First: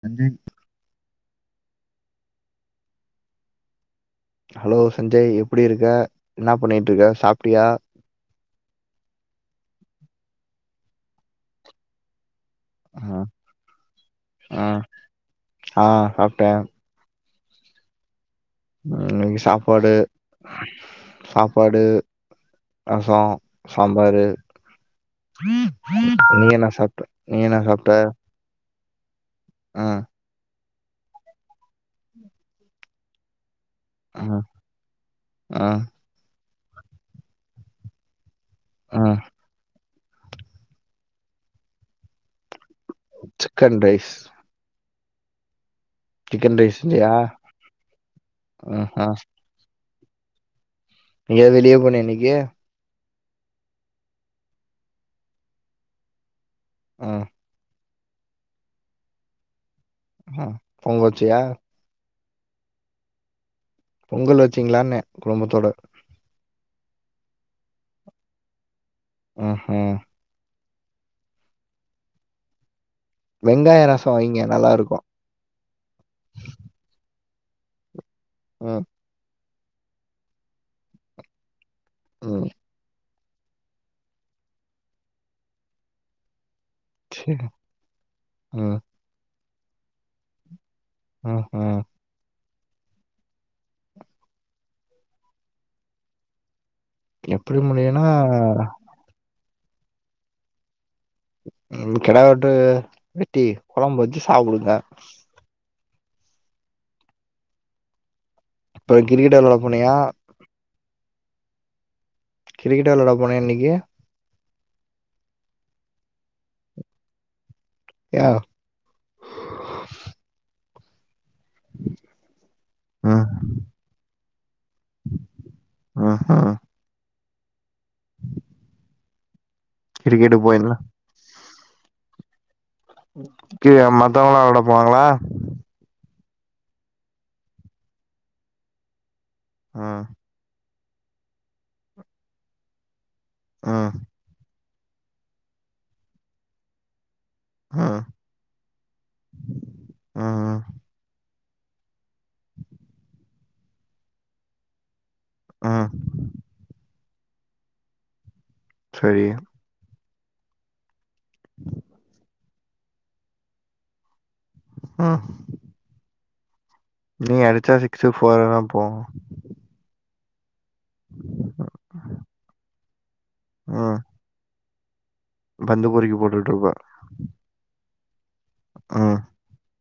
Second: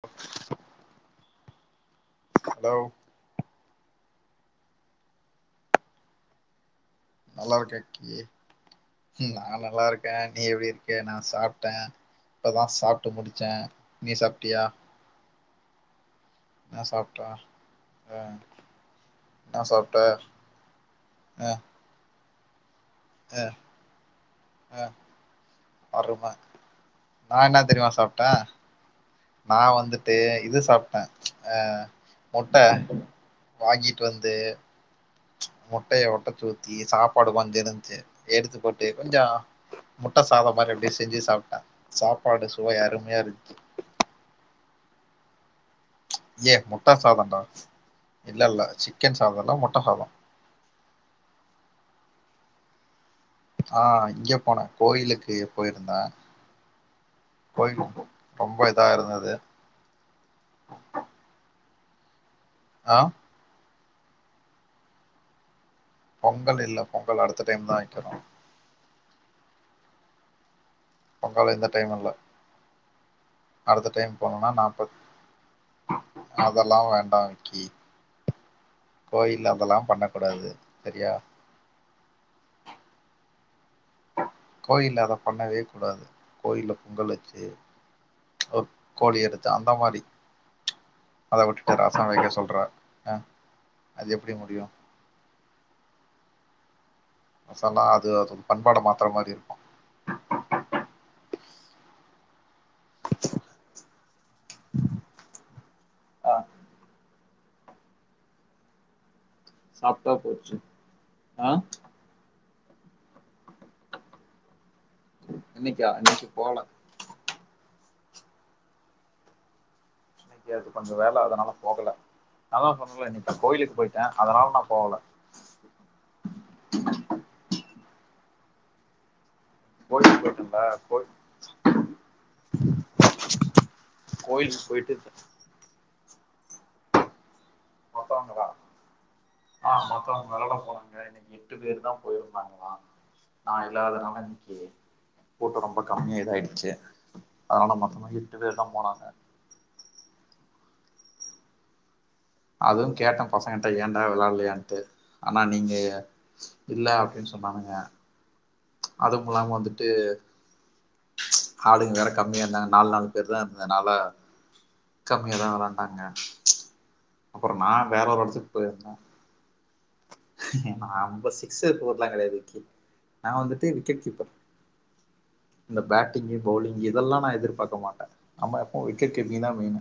சஞ்சின் hello hello Sanjay எப்படி இருக்க என்ன பண்ணிட் நல்லா இருக்கே அக்கி நான் நல்லா இருக்கேன் இருக்கன் நீ எப்படி இருக்க நான் சாப்பிட்டேன் இப்பதான் சாப்பிட்டு ஆஹ் முடிச்சேன் நீ சாப்பிட்டியா ஆஹ் சாப் என்னா சாப்பிட்டா ஆஹ் இன்னைக்கி சாப்பாடு ஆ சாப்பாடு ரசம் ஆ சாம்பாரு ஆ அரும நீ என்ன சாப்பட நீ நா என்ன சாப்பட தெரியுமா சாப்ட்டே நா வந்துட்டு இது சாப் ஆஹ் முட்ட வாங்கிட்டு வந்து ம் ம் முட்டைய ஒட ச்சி ஊத்தி சாப்பாடு வந்து இருந்துச்சு எடுத்து போட்டு ம் கொஞ்சோம் முட்ட சாதம் மாரி அப்படி செஞ்சு சாப்படேன் சாப்பாடு சுவை அருமையா இருந்துச்சு சிக்கன் ரைஸ் ஏ சிக்கன் ரைஸ் முட்ட இல்லையா சாதம்டா இல்ல இல்ல ம் சிக்கன் சாதம்ல முட்ட சாதம் எங்கயாவது வெளிய போனியா இன்னக்கி ஆஹ் இங்க போனேன் கோயிலுக்கு போயிருந்த ம் கோயி குப்போ ரொம்ப இதா இருந்தது உஹம் பொங்க வச்சியா ஆஹ் பொங்கல் வச்சீங்களான்னே குடும்பத்தோட பொங்கல் இல்ல பொங்கல் அடுத்த டைம் தான் வைக்கனும் ஹிம் ஹும் பொங்கல் இந்த டைம் இல்ல வெங்காய அடுத்த டைம் ரசம் வைங்க போனும்னா நல்லா நாப்பது இருக்கும் அதெல்லா வேண்டாம் கீ ம் கோயில்லாம் அதெல்லாம் பண்ண கூடாது சரியா உம் கோயில அத பண்ணவே கூடாது கோயில பொங்கல் சரி வச்சி ம் கோழி எடுத் த்த அந்த மாரி அத ம் ம் விட்டுட்டு ரச வைக்க சொல்றா அஹ் அது எப்டி முடியு எப்டி சல்லா முடியுன்னா அது அது பண்பாட மாத்ற மாரி இருக்கு கிடவெட்டு வெட்டி குழம்பு வச்சி சாப்டுங்க ஆஹ இப்ப கிரிக்கெட் வெளாயாட போணியா ஆஹ் கிரிக்கெட் வெளாட போனிய இன்னிக்கு இன்னிக்கா இன்னக்கு போல யா கொஞ்ச வேல அதா நால போகல நாதா சொன்னல ம் இன்னிக்கு கோயிலுக்கு போய்ட அதனால நா போகல ம் ம் கிரிக்கெட்டு போட்டுங்களா போயிர்ல மத்தவங்களா வெளாட கோயிலுக்கு போயிட்டு போவாங்ளா மத்தவுங்ளா ஆஹ் ம் மத்தவங் வெளாட போனாங் இன்னிக்கு எட்டு பேரு தா போய்ருந்தாங்ளா நா ம் இல்லாதனால இன்னிக்கு போட்டு ரொம்ப கம்யா இதாயிடுச்சு அதனால ம் மத்தமா எட்டு பேர்தா போனாங்க ம் அதுவு கேட்ட பசங்ட்ட ஏன்டா வேளாலயான்ட்டு ஆன நீங்க ம் இல்ல சொன்னானுங்க சரி அதுபுலாங் வந்துட்டு ஆளுங்க வேற கம்மியா இருந்தாங்க நாலு நாலு பேர் தா இருந்தனால ம் கம்மியாதா வெளாண்டாங்க நீ அப்புறோ நா அடிச்சா வேற சிக்ஸ்சு ஒரு ஃபோர் எடத்துக்கு தா போவும் போயிருந்தே நா அந்த சிக்ஸ் கெடயாது க்கி நா வந்துட்டு ம் விக்கெட் கீப்பர் இந்த பந்து பொறுக்கி பேட்டிங்கு போட்டுட்ருப்ப பவுலிங் இதெல்லா நா எதிர்பாக்க மாட்ட நம்ம எப்பவு விக்கெட் ம் கீப்பிங் தா மெய்னு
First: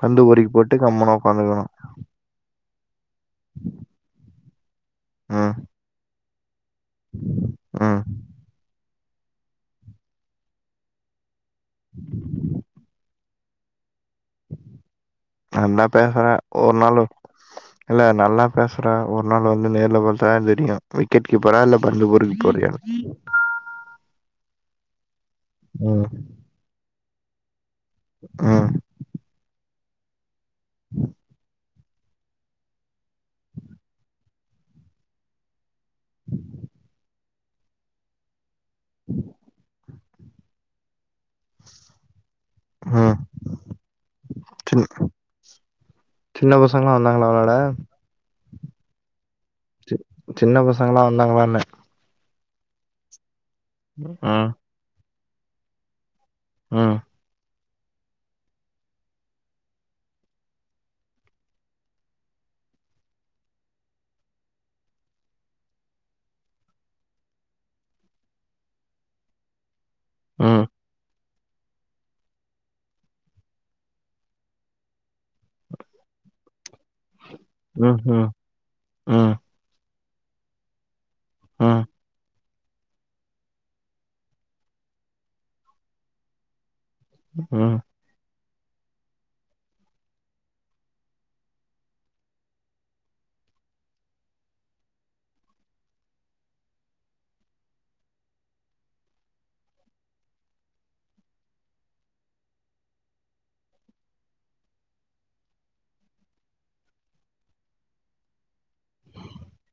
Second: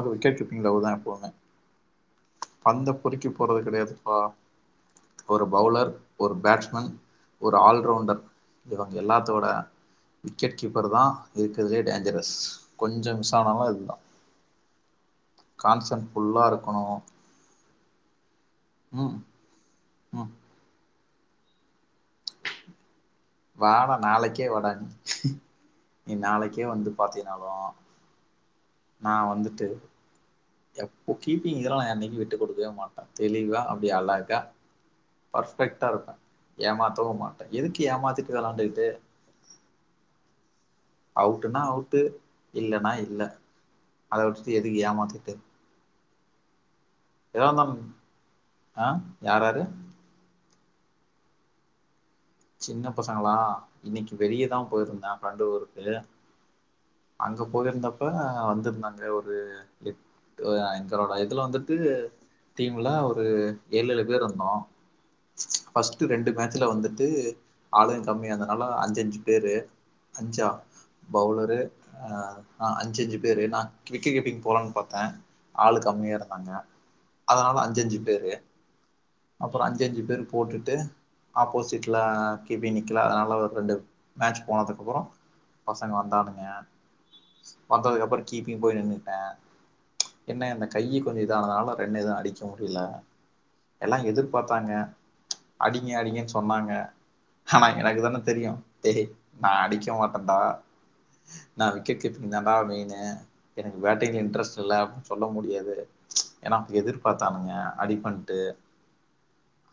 பந்து பொரிக்கி போட்டு கம்முனு ஒக்காந்துகணு பந்தப் பொருக்கி போரது கெடயா வா ஒரு ம் பவுலர் ஒரு பேட்ஸ் மேன் ஒரு ம் ஆல்ரவுண்டர் இது தா எல்லாத்தோட விக்கெட் கீப்பர் தா இருக்குறதுலே டேஞ்சரஸ் கொஞ்சோ மிஸ் தானாலு இதுதா நல்லா கான்சன்ட் பேசுற ஃபுல்லா ஒரு இருக்கணு நாளு இல்ல நல்லா பேசு ற ம் ஒரு நாள் வந்து ம் [unintelligible] தெரியு விக்கெட் கீப்பரா இல்ல பந்துப் பொருக்க போறியா வாடா நாளைக்கே வாடா நீ ம் நீ நாளைக்கே வந்து பாத்தினாலு ம் நா வந்துட்டு எப்ப கீப்பிங் இதலா யா அன்னக்கி விட்டு குடுக்கவே மாட்டே தெளிவா அப்டி அழாக பர்ஸ் ஃபெக்ட்டா‌இருப்பே ஏமாத்தவு மா டெ எதுக்கு ஏமாத்திட்டு வெளாண்டு டு அவுட்டுனா அவுட்டு இல்லன்னா ம் இல்ல அத விட்டுட்டு எதுக்கு சின் ஏமாத்திட்டு சின்ன ப சங்களா வந்தாங்களா எதா வெளாட இருந்தாலு ஆ யாராரு சி சின்ன பசங்களா வந்தாங்களான்னே சின்ன பசங்களா இன்னக்கி வெளியதா போயிருந்தே பந்து ஊருக்குல்லாயா. உம். போயிருந்தப்போ வந்திருந்தாங்க ஒரு எட் எங்கலோட இருந்தப்ப வந்துருந்தாங்க ஒரு எட் ஆஹ எங்களோட இதுல வந்துட்டு டீம்முல ஒரு ஏழு ஏழு பேர் இருந்தோ. ஃபர்ஸ்ட்டு ரெண்டு மேட்சுல வந்துட். டு ஆளுங்க கம்மி அதனால அஞ்சஞ்சு பேரு. அஞ்சா. ம் பவுலரு ஆஹா அஞ்சு அஞ்சு பேரு நா விக்கெட் கீப்பிங் போலன்னு பாத்த ஆளு கம்மியா இருந்தாங்க. அதனால அஞ்சஞ்சு ம் ம் பேரு. ம் அப்புறோ அஞ்சஞ்சு. பேர் போட்டுட்டு. ம் ஆப்போசிட்ல. கிபி நிக்கல அதனால ரெண்டு மேட்ச் போனதுக்கு அப்புறோ பசங்க வந்தானுங்க. ம் வந்ததுக்கு அப்புறோ. கீப்பிங் போய் நின்னுட்ட. என்ன இந்த கையி கொஞ்சோ இதானதுனால ரெண்டு இதவு அடிக்க முடியல. எல்லா எதிர்பாத்தாங்க. ம்ச் அடிங்க அடிங்கன்னு சொன்னாங்க. ஆனா எனக்கு தான தெரியு டேய் நா அடிக்க மாட்டன்டா. நா விக்கெட் கீப்பிங் தாடா மெயினு எனக்கு பேட்டிங்ல இன்ட்ரெஸ்ட் இல்ல அப்படின்னு சொல்ல முடியாது. ம்ச் ஏன்னா எதிர்பார்த்தானுங்க அடி பண்ட்டு.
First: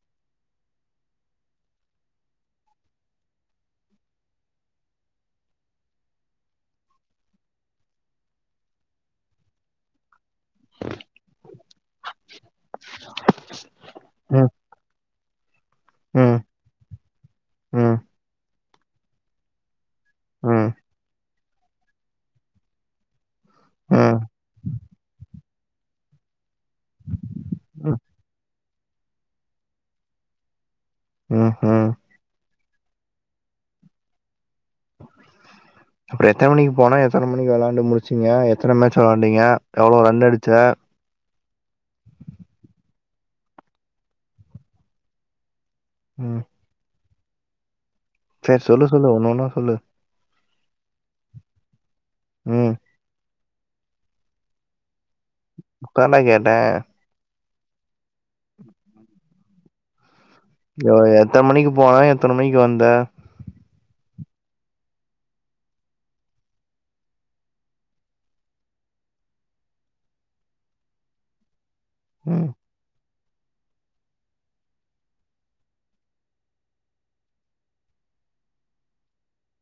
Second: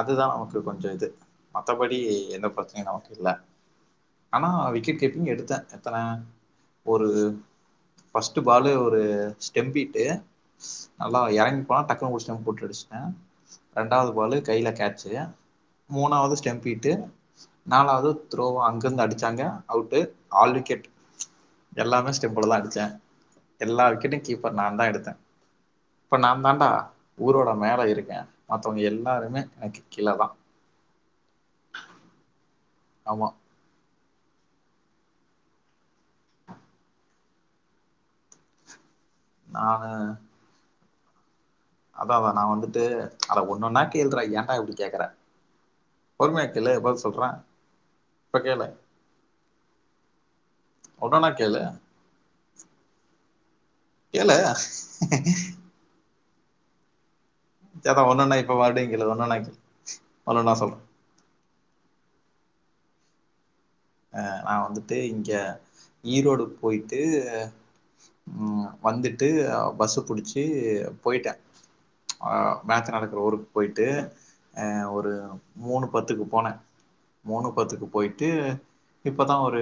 அதுதா நமக்கு கொஞ்சோ இது மத்தபடி எந்த பிரச்சனையும் நமக்கு இல்ல. ஆனா விக்கெட் கீப்பிங் எடுத்த எத்தன ஒரு ஃபஸ்ட்டு பாலு ஒரு ஸ்டெம்பிட்டு நல்லா இறங்கி பாத்த டக்குனு போட்டடிச்சுட்ட. இரண்டாவது பாலு ம் கையில கேட்ச்சு. மூணாவது ம் ஸ்டெம்பிட்டு. ம் நாலாவது துரோவா அங். இருந்து அடிச்சாங்க அவுட்டு. ம் ஆல் விக்கெட். எல்லாமே ஸ்டிம்பளதா அடிச்ச. எல்லா ம் விக்கெட்டும் கீப்பர் நாதா எடுத்த. இப்ப நாதான்டா. ஊரோட மேல ம் இருக்க. மத்தவங்க எல்லாருமே எனக்கு கீழதா. ஆஹஹே. ஆமா. அப்புறோ எத்தன மணிக்கு போன எத்தன மணி விளாண்டு முடிச்சிங்க எத்தன மணி. சொல்ல வந்திங்க நானு எவ்வளோ ரன் அடிச்ச. அதா அதா நா வந்துட்டு அத ஒன்ன ஒன்னா கேள்றா ஏன்டா இப்படி கேக்கற. பொருமையாக்கேளு பதில் சொல். சொல்ற. இப்ப சேர் கேளு சொல்லு சொல்லு ஒன்ன ஒன்னா சொல்லு. ஒடனா கேளு. ம் கேளே ஹேஹஹஸ். ஹஹேஹீ. [unintelligible] சதான் ஒன்னன்னா இப்ப மறுபடியும் கேளு ஒன்னன்னா கேள் ய எத்தன மணிக்கு போனா எத்தன மணிக்கு வந்த ஹ் நான் வந்துட்டு இங்க ஈரோடுக்கு போயிட்டு உஹம் வந்துட்டுபஸ் புடிச்சு போயிட்டேன் ம் ஆஹ் மேச்சு நட ரஊருக்கு போயிட்டு அஹ் ஒரு மூணு பத்துக்கு போனேன் மூணு பத்துக்கு போயிட்டு இப்பதான் ஒரு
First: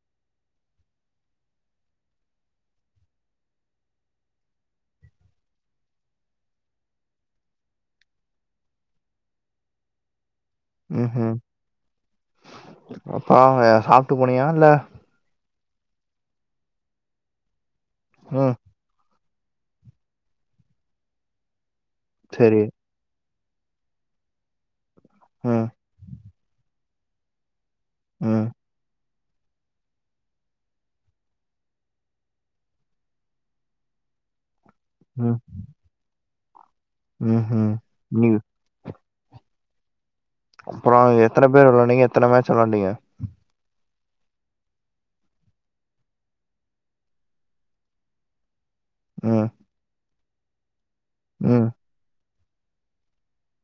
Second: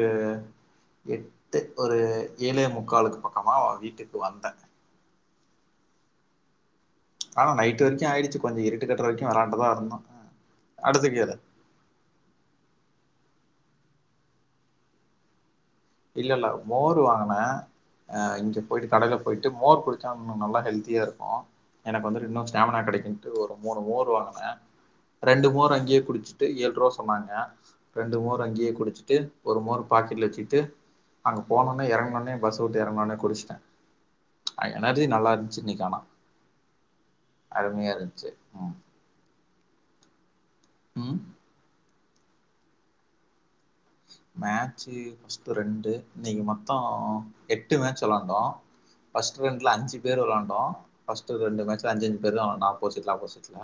எட்டு ஒரு ஏழே முக்காளுக்கு பக்கமா அவ வீட்டுக்கு வந்தனே ஆனா நைட்டு வரைக்கும் ஆயிடுச்சு கொஞ்சம் இருட்டுக்கட்டுற வரைக்கும் விளாண்டுதா இருந்தோம் அடுத்து ம்ஹ்ம் கேளு அப்பா அங்கசாப்ட்டு போனியா இல்ல இல்ல இல்ல மோர் வாங்கனே ஆ ம் இங்க போயிட்டு கடல போ போயிட்டு மோர் குடிச்சா இன்னு நல்லா ஹெல்தியா இருக்கு எனக்கு வந்துட்டு இன்னு சரி ஸ்டாமினா கெடைக்கு ஒரு மூணு மோர் வாங்கின சாப் ரெண்டு ம் மோற அங்கேயே குடிச்சிட்டு ஏல் ரூவா சொ ன்னாங்க ரெண்டு மோற ம் அங்கேயே குடிச்சிட்டு ஒரு மோர் பாக்கெட்ல வெச்சிட்டு அங்க போனோ ஒன்னே எறங்கணு ஒன்னே பஸ் விட்டு இறங்கணு ஒன்னேகுடிச்சுட்டே எனர்ஜி நல்லா இருன்ச்சி இன்னிக்கி ஆனா உம் ஹிம் அருமையா இருந்துச்சு உம் ம் அப்புறோ ம் எத்தன பேர் வெளையான்டிங்க எத் எத்தன மேச் வெளையான்டிங்க மேட்ச் ரெண்டு இன்னிக்கு மொத்தோ எட்டு மேட்ச் விளாண்டோ பஸ்ட் ம் ரெண்ட்ல அஞ்சு பேர் வெளாண்டோ பஸ்ட் ரெண்டு ம் மேச்ல அஞ்சு அஞ்சு இதெல்லா ஆப்போசிட்ல ஆப்போசிட்ல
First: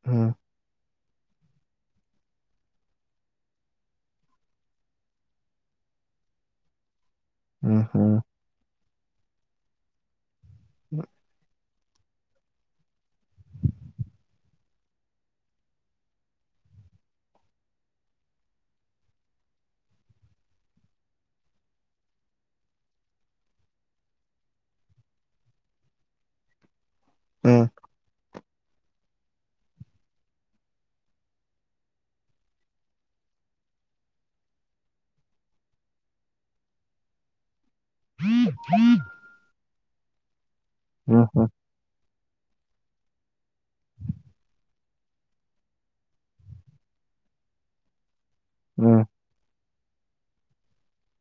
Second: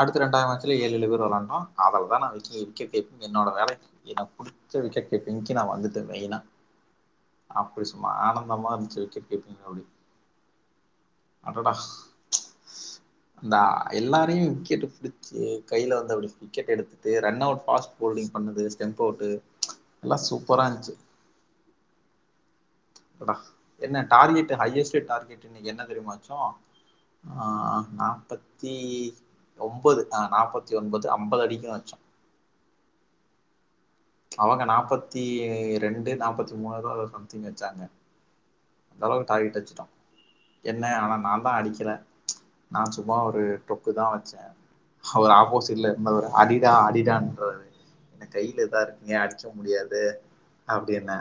அடுத்து ம் ரெண்டா மேச்சுல ஏலு ஏலு பேரு வெலானு அதுல தா நா விக்கெட் கீப்பர் என்னோட வேலய என புடிச்ச விக்கட் கீப்பீங்கி நா வந்துட்ட மெயினா அப்டி சும்மா ம்ஹ்ம் ஆனந்தமா இருந்துச்சி விக்கட் கீப்பீங் அப்டி உம் அடடா அந்த எல்லாரையும் விக்கெட்டு புடிச்சி கைல வந்து அப்டியே விக்கெட் எடுத்துட்டு ரன் அவுட் பாஸ் பௌலிங் பண்ணது டெம்ப் அவுட்டு நல்லா சூப்பரா இன்ச்சி அடடா என்ன டார்கெட் ஹையஸ்ட் டார்கெட் இன்னைக்கி என்ன தெரியுமா வச்சோம் ம் ஆஹ் நாப்பத் த்தி ஒம்பது ஆ நாப்பத்தி ஒன்பது அம்பது அடிக்கனும் வச்சோம் அவுங்க நாப்பத்தி ரெண்டு நாப்பத்தி மூனோ எதோ சம்திங் அச்சாங்க [inaudible] அந்த அளவுக்கு டார்கெட்டு அச்சிட்டோம் என்ன ஆனா நான் ம்ஹ்ம் தான் அடிக்கில நான் சும்மா ஒரு டொக்கு தான் வசசேன் அவர் ஆப்போசிட்ல இருந்தவரு அடிடா அடிடான்றாரு என்ன கையில இதா ம் இருக்குங்க அடிச்ச முடியாது து அப்படின்னே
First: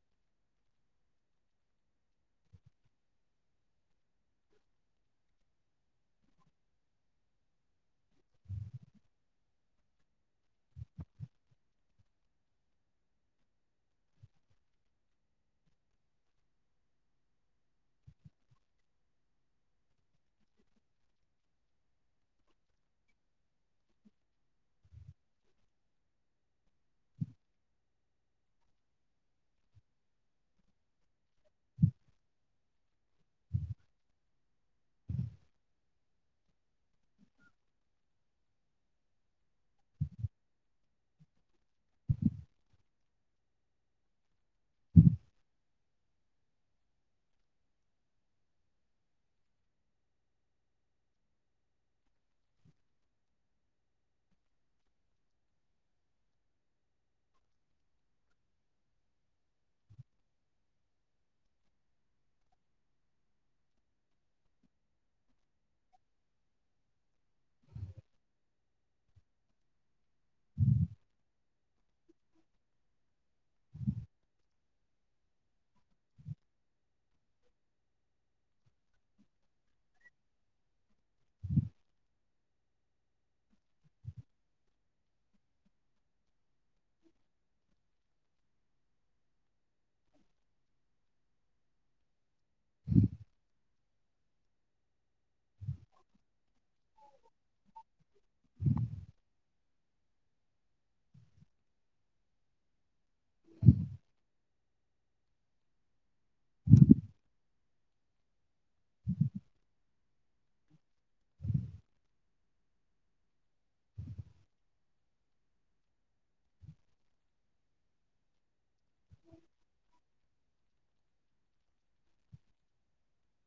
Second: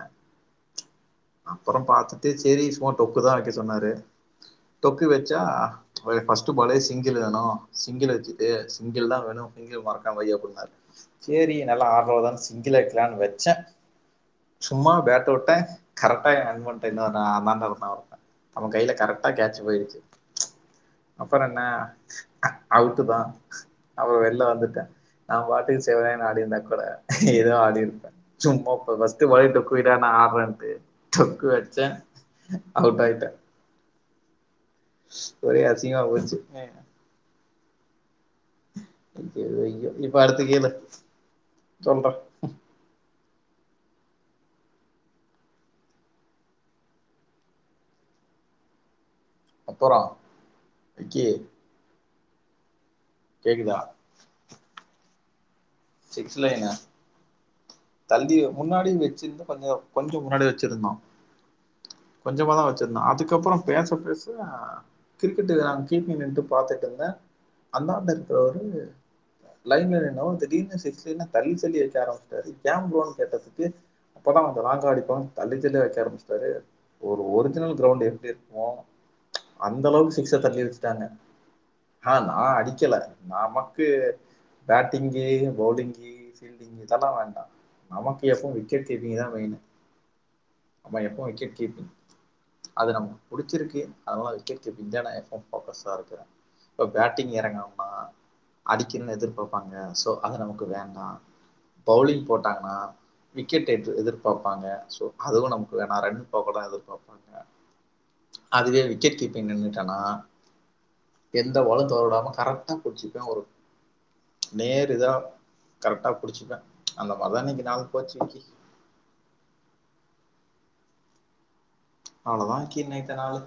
அப்புறம் பாத்துட்டு சேரி சும்மா டொக்கு தான் வைக்க சொன்னாரு டொக்கு வச்சா ஃபர்ஸ்ட் பாலே சிங்கிள் வேணும் சிங்கிள் வச்சுட்டு சிங்கிள் தான் வேணும் சிங்கிள் மறக்கா வைய் அப்டினாரு சேரி நல்லா ஆடுறது தான் சிங்கிள் வைக்கலான்னு வச்சேன் சும்மா பேட் டொட்டேன் கரெக்ட்டா என் நண்பண்ட்ட இன்னொன்னு அண்ண தான் அவன் கையில கரெக்ட்டா கேட்ச் போயிடுச்சு அப்புறம் என்ன அவுட்டு தான் அப்புறம் வெளில வந்துட்டேன் நான் பாட்டுக்கு சேவனினு ஆடிருந்தா கூட ஏதோ ஆடிருப்பேன் சும்மா ஃபர்ஸ்ட் பாலே டொக்கு அடிடா நான் ஆடுறேன்ட்டு டொக்கு வச்சேன் அவுட் ஆயிட்டேன் ஒரே அசிங்கமா போச்சு ஹ வை இப்ப அடுத்து கேளு சொல்றேன் அப்புறம் விக்கி கேக்குதா சிக்ஸ் லைன்னா தள்ளி முன்னாடி வச்சிருந்த பந்தையம் கொஞ்சம் கொஞ்சம் முன்னாடி வச்சிருந்தோம் கொஞ்சமாதான் வச்சிருந்தோம் அதுக்கப்புறம் பேச பேச கிரிக்கெட்டு நான் கேட்டீண்ட்டு பாத்துட்டு இருந்தேன் அந்தாண்ட இருக்கிற ஒரு லைன்ல என்ன திடீர்னு சிக்ஸ்னா தள்ளி தள்ளி அடிக்க ஆரம்பிச்சுட்டாரு கேம் கிரவுண்ட் கேட்டதுக்கு அப்போதான் அங்க வாங்க அடிப்போம் தள்ளி தள்ளி அடிக்க ஆரம்பிச்சிட்டாரு ஒரு ஒரிஜினல் கிரவுண்ட் எப்படி இருக்கும்மோ அந்த அளவுக்கு சிக்ஸை தள்ளி வச்சுட்டாங்க ஆனா நான் அடிக்கலை நமக்கு பேட்டிங்கு பவுலிங்கு ஃபீல்டிங்கு இதெல்லாம் வேண்டாம் நமக்கு எப்பவும் விக்கெட் கீப் இப்ப பேட்டிங் இறங்கனும்னா அடிக்கனம்னு எதிர்பார்ப் பாங்க சோ அது நமக்கு வேண்டாம் பவுலிங் போட் டாங்கனா விக்கெட் எதிர்பார்ப்பாங்க சோ அதுவும் நமக்கு வேண்டாம் ரன் எதிர்பாராங்க அதுவே விக்கெட் கீப்பிங் நின்னுடேனா எந்த வலம் தடாம கரெக்ட்டா புடிச்சுப்பேன் நேர் இதா கரெக்ட்டா புடிச்சுப்பேன் அந்த மதன்னைக்கு நாள் போச்சு விக்கி அவளோ தான் விக்கி என்ன இத்தன நாளு